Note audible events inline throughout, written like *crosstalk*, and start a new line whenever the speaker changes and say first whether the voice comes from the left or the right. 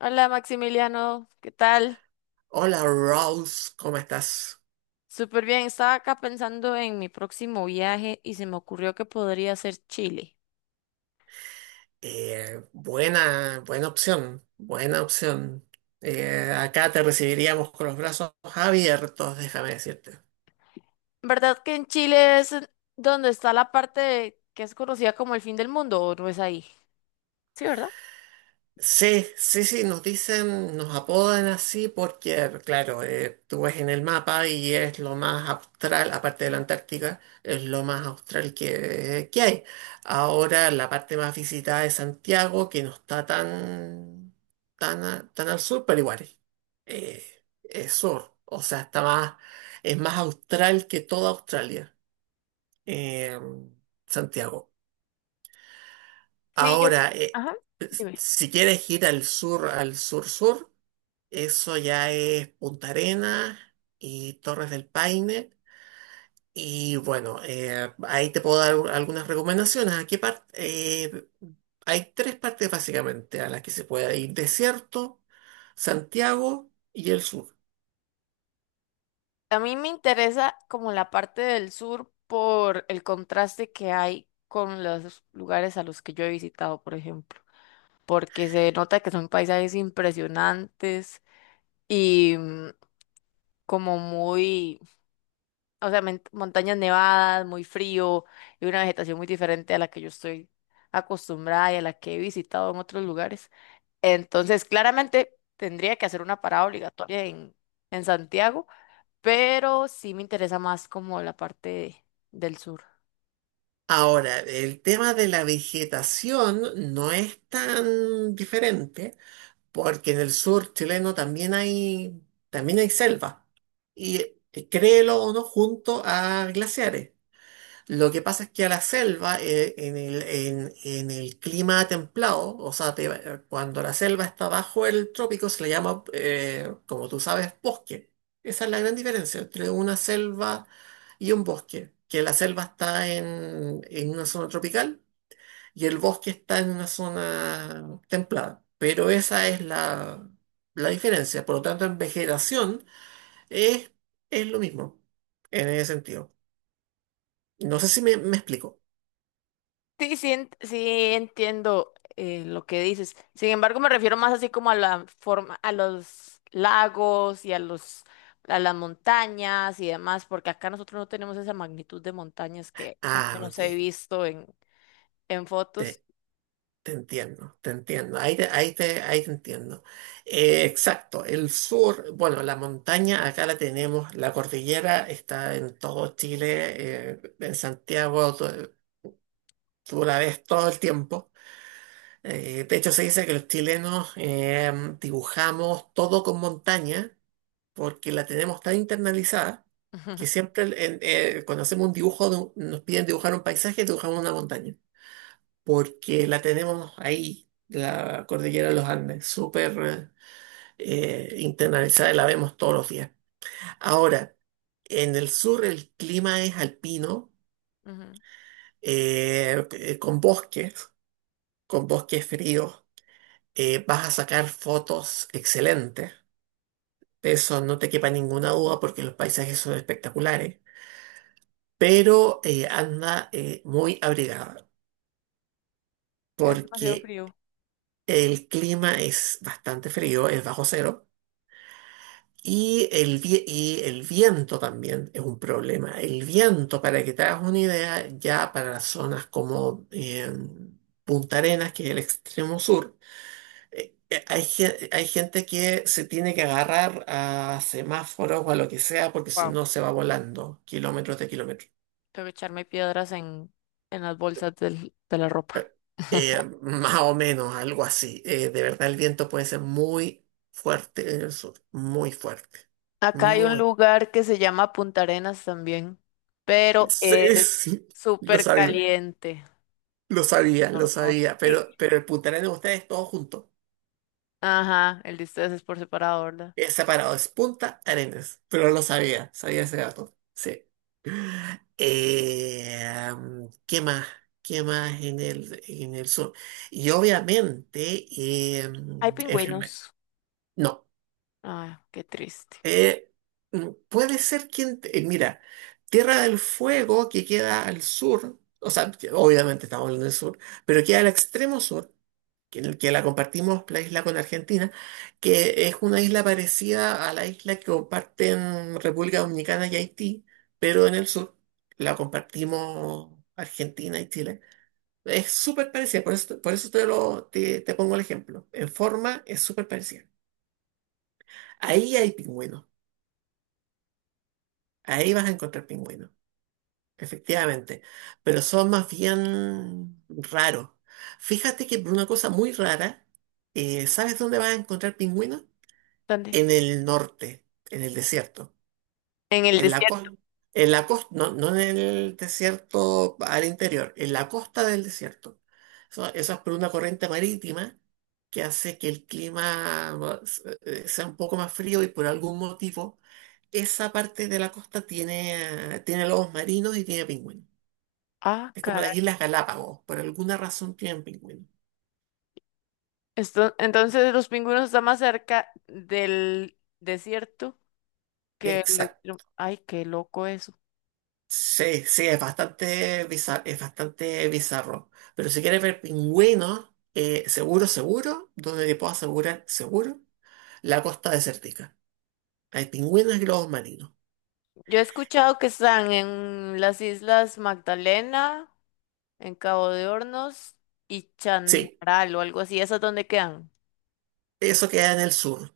left: Hola Maximiliano, ¿qué tal?
right: Hola Rolf, ¿cómo estás?
left: Súper bien, estaba acá pensando en mi próximo viaje y se me ocurrió que podría ser Chile.
right: Buena opción, buena opción. Acá te recibiríamos con los brazos abiertos, déjame decirte.
left: ¿Verdad que en Chile es donde está la parte que es conocida como el fin del mundo, o no es ahí? Sí, ¿verdad?
right: Sí, sí, sí, nos dicen, nos apodan así porque, claro, tú ves en el mapa y es lo más austral, aparte de la Antártica, es lo más austral que hay. Ahora la parte más visitada es Santiago, que no está tan al sur, pero igual eh, es sur, o sea, está más, es más austral que toda Australia, eh, Santiago.
left: Sí, yo.
right: Ahora,
left: Ajá.
right: si quieres ir al sur, al sur-sur, eso ya es Punta Arenas y Torres del Paine. Y bueno, ahí te puedo dar algunas recomendaciones. Hay tres partes básicamente a las que se puede ir. Desierto, Santiago y el sur.
left: A mí me interesa como la parte del sur por el contraste que hay con los lugares a los que yo he visitado, por ejemplo, porque se nota que son paisajes impresionantes y como muy, o sea, montañas nevadas, muy frío, y una vegetación muy diferente a la que yo estoy acostumbrada y a la que he visitado en otros lugares. Entonces, claramente tendría que hacer una parada obligatoria en Santiago, pero sí me interesa más como la parte del sur.
right: Ahora, el tema de la vegetación no es tan diferente, porque en el sur chileno también hay selva. Y créelo o no, junto a glaciares. Lo que pasa es que a la selva, en el clima templado, cuando la selva está bajo el trópico, se le llama, como tú sabes, bosque. Esa es la gran diferencia entre una selva y un bosque, que la selva está en una zona tropical y el bosque está en una zona templada. Pero esa es la diferencia. Por lo tanto, en vegetación es, es lo mismo, en ese sentido. No sé si me explico.
left: Sí, sí, sí entiendo lo que dices. Sin embargo, me refiero más así como a la forma, a los lagos y a a las montañas y demás, porque acá nosotros no tenemos esa magnitud de montañas que al
right: Ah,
left: menos he
right: ok.
left: visto en fotos.
right: Te, te entiendo, te entiendo. Ahí te entiendo. Exacto. El sur, bueno, la montaña acá la tenemos. La cordillera está en todo Chile. Tú la ves todo el tiempo. De hecho, se dice que los chilenos dibujamos todo con montaña porque la tenemos tan internalizada que
left: *laughs*
right: cuando hacemos un dibujo, nos piden dibujar un paisaje, dibujamos una montaña. Porque la tenemos ahí, la cordillera de los Andes, súper internalizada, y la vemos todos los días. Ahora, en el sur el clima es alpino,
left: Ujú.
right: eh, eh, con bosques, con bosques fríos. Vas a sacar fotos excelentes, de eso no te quepa ninguna duda, porque los paisajes son espectaculares, pero anda muy abrigada
left: Es demasiado
right: porque
left: frío.
right: el clima es bastante frío, es bajo cero. Y el viento también es un problema. El viento, para que te hagas una idea, ya para zonas como Punta Arenas, que es el extremo sur, hay gente que se tiene que agarrar a semáforos o a lo que sea, porque si
left: Wow.
right: no se va volando kilómetros de kilómetros.
left: Tengo que echarme piedras en las bolsas de la ropa. *laughs*
right: Más o menos, algo así. De verdad, el viento puede ser muy fuerte en el sur, muy fuerte.
left: Acá hay un
right: Muy.
left: lugar que se llama Punta Arenas también, pero
right: Sí,
left: es
right: sí, lo
left: súper
right: sabía.
left: caliente.
right: Lo sabía, lo
left: No,
right: sabía,
left: sí.
right: pero el puntaral de ustedes todo junto.
left: Ajá, el disfraz es por separado, ¿verdad?
right: Es separado, es Punta Arenas. Pero no lo sabía, sabía ese dato. Sí. ¿Qué más? ¿Qué más en en el sur? Y obviamente,
left: Hay pingüinos.
right: no.
left: Ay, qué triste.
right: Eh, mira, Tierra del Fuego que queda al sur, o sea, que obviamente estamos en el sur, pero queda al extremo sur. Que la compartimos, la isla, con Argentina, que es una isla parecida a la isla que comparten República Dominicana y Haití, pero en el sur la compartimos Argentina y Chile. Es súper parecida, por eso te pongo el ejemplo. En forma es súper parecida. Ahí hay pingüinos, ahí vas a encontrar pingüinos, efectivamente, pero son más bien raros. Fíjate que por una cosa muy rara, ¿sabes dónde vas a encontrar pingüinos?
left: ¿Dónde?
right: En el norte, en el desierto,
left: En el
right: en la
left: desierto.
right: costa, en la costa, no, no en el desierto al interior, en la costa del desierto. Eso es por una corriente marítima que hace que el clima sea un poco más frío, y por algún motivo esa parte de la costa tiene lobos marinos y tiene pingüinos.
left: Ah,
right: Es como las
left: caray.
right: Islas Galápagos, por alguna razón tienen pingüinos.
left: Esto, entonces los pingüinos están más cerca del desierto que el
right: Exacto.
left: extremo. Ay, qué loco eso.
right: Sí, sí, es bastante bizarro, es bastante bizarro. Pero si quieres ver pingüinos, seguro, seguro, donde te puedo asegurar, seguro, la costa desértica. Hay pingüinos y globos marinos.
left: Yo he escuchado que están en las Islas Magdalena, en Cabo de Hornos y
right: Sí,
left: Chanral o algo así. ¿Esas dónde quedan?
right: eso queda en el sur.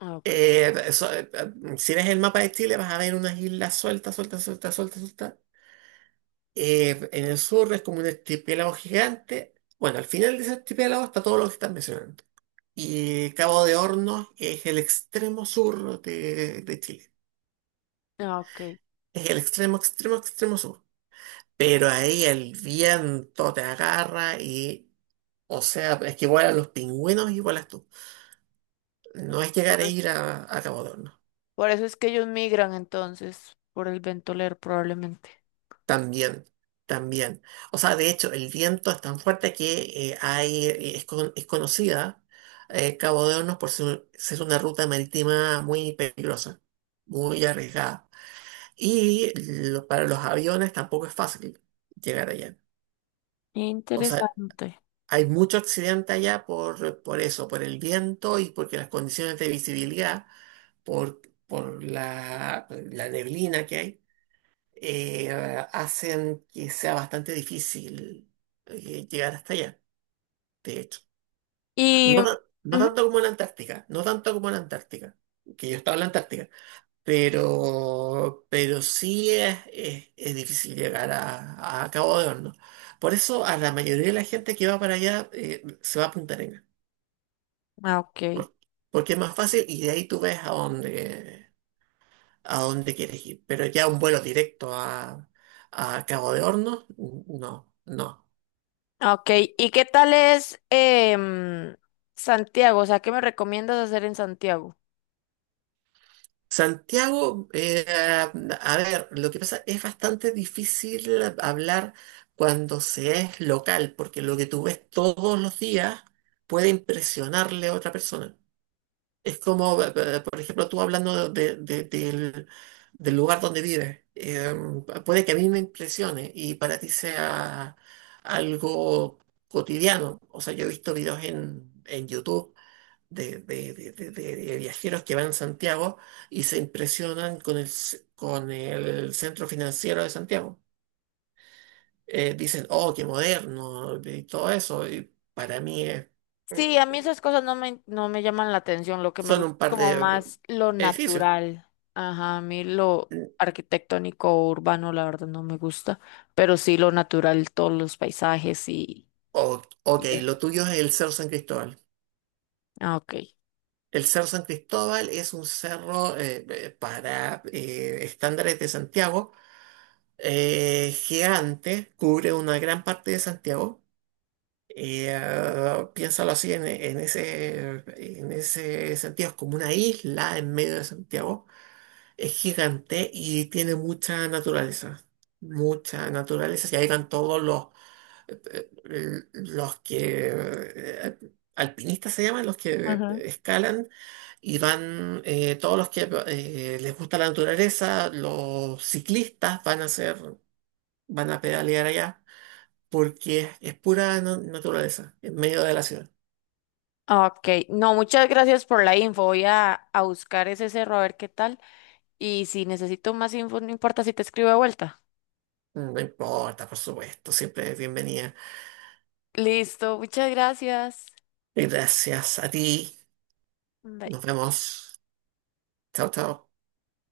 left: Ah, ok.
right: Si ves el mapa de Chile, vas a ver unas islas sueltas, sueltas, sueltas, sueltas, sueltas. En el sur es como un archipiélago gigante. Bueno, al final de ese archipiélago está todo lo que estás mencionando. Y Cabo de Hornos es el extremo sur de Chile.
left: Ah, ok.
right: Es el extremo, extremo, extremo sur. Pero ahí el viento te agarra y, o sea, es que vuelan los pingüinos y vuelas tú. No es llegar a ir a Cabo Hornos.
left: Por eso es que ellos migran entonces, por el ventoler probablemente.
right: También, también. O sea, de hecho, el viento es tan fuerte que es conocida Cabo de Hornos por ser, ser una ruta marítima muy peligrosa, muy arriesgada. Y para los aviones tampoco es fácil llegar allá. O sea,
left: Interesante.
right: hay mucho accidente allá por eso, por el viento, y porque las condiciones de visibilidad, por la neblina que hay, eh, hacen que sea bastante difícil llegar hasta allá, de hecho.
left: Y...
right: No, no
left: ujú.
right: tanto como en la Antártica, no tanto como en la Antártica, que yo estaba en la Antártica, pero sí es difícil llegar a Cabo de Hornos. Por eso a la mayoría de la gente que va para allá se va a apuntar en
left: Ah, ok.
right: por- porque es más fácil, y de ahí tú ves a dónde quieres ir. Pero ya un vuelo directo a Cabo de Hornos, no, no.
left: Ok, ¿y qué tal es Santiago? O sea, ¿qué me recomiendas hacer en Santiago?
right: Santiago, a ver, lo que pasa es bastante difícil hablar cuando se es local, porque lo que tú ves todos los días puede impresionarle a otra persona. Es como, por ejemplo, tú hablando del, del lugar donde vives, puede que a mí me impresione y para ti sea algo cotidiano. O sea, yo he visto videos en YouTube de, de viajeros que van a Santiago y se impresionan con con el centro financiero de Santiago. Dicen, oh, qué moderno y todo eso. Y para mí es
left: Sí, a mí esas cosas no me, no me llaman la atención, lo que me
right: son
left: gusta
right: un
left: es
right: par
left: como
right: de
left: más lo
right: edificios.
left: natural. Ajá, a mí lo arquitectónico o urbano, la verdad, no me gusta, pero sí lo natural, todos los paisajes
right: O
left: y
right: ok,
left: ya.
right: lo tuyo es el Cerro San Cristóbal.
left: Ah, ok.
right: El Cerro San Cristóbal es un cerro para estándares de Santiago gigante, cubre una gran parte de Santiago. Piénsalo así en ese sentido, es como una isla en medio de Santiago. Es gigante y tiene mucha naturaleza, mucha naturaleza. Se habitan todos los que alpinistas se llaman, los que escalan y van todos los que les gusta la naturaleza, los ciclistas van a hacer, van a pedalear allá porque es pura naturaleza en medio de la ciudad.
left: Ok, no, muchas gracias por la info. Voy a buscar ese cerro a ver qué tal. Y si necesito más info, no importa si te escribo de vuelta.
right: Mm, no importa, por supuesto, siempre es bienvenida.
left: Listo, muchas gracias.
right: Gracias a ti.
left: Bye.
right: Nos vemos. Chao, chao.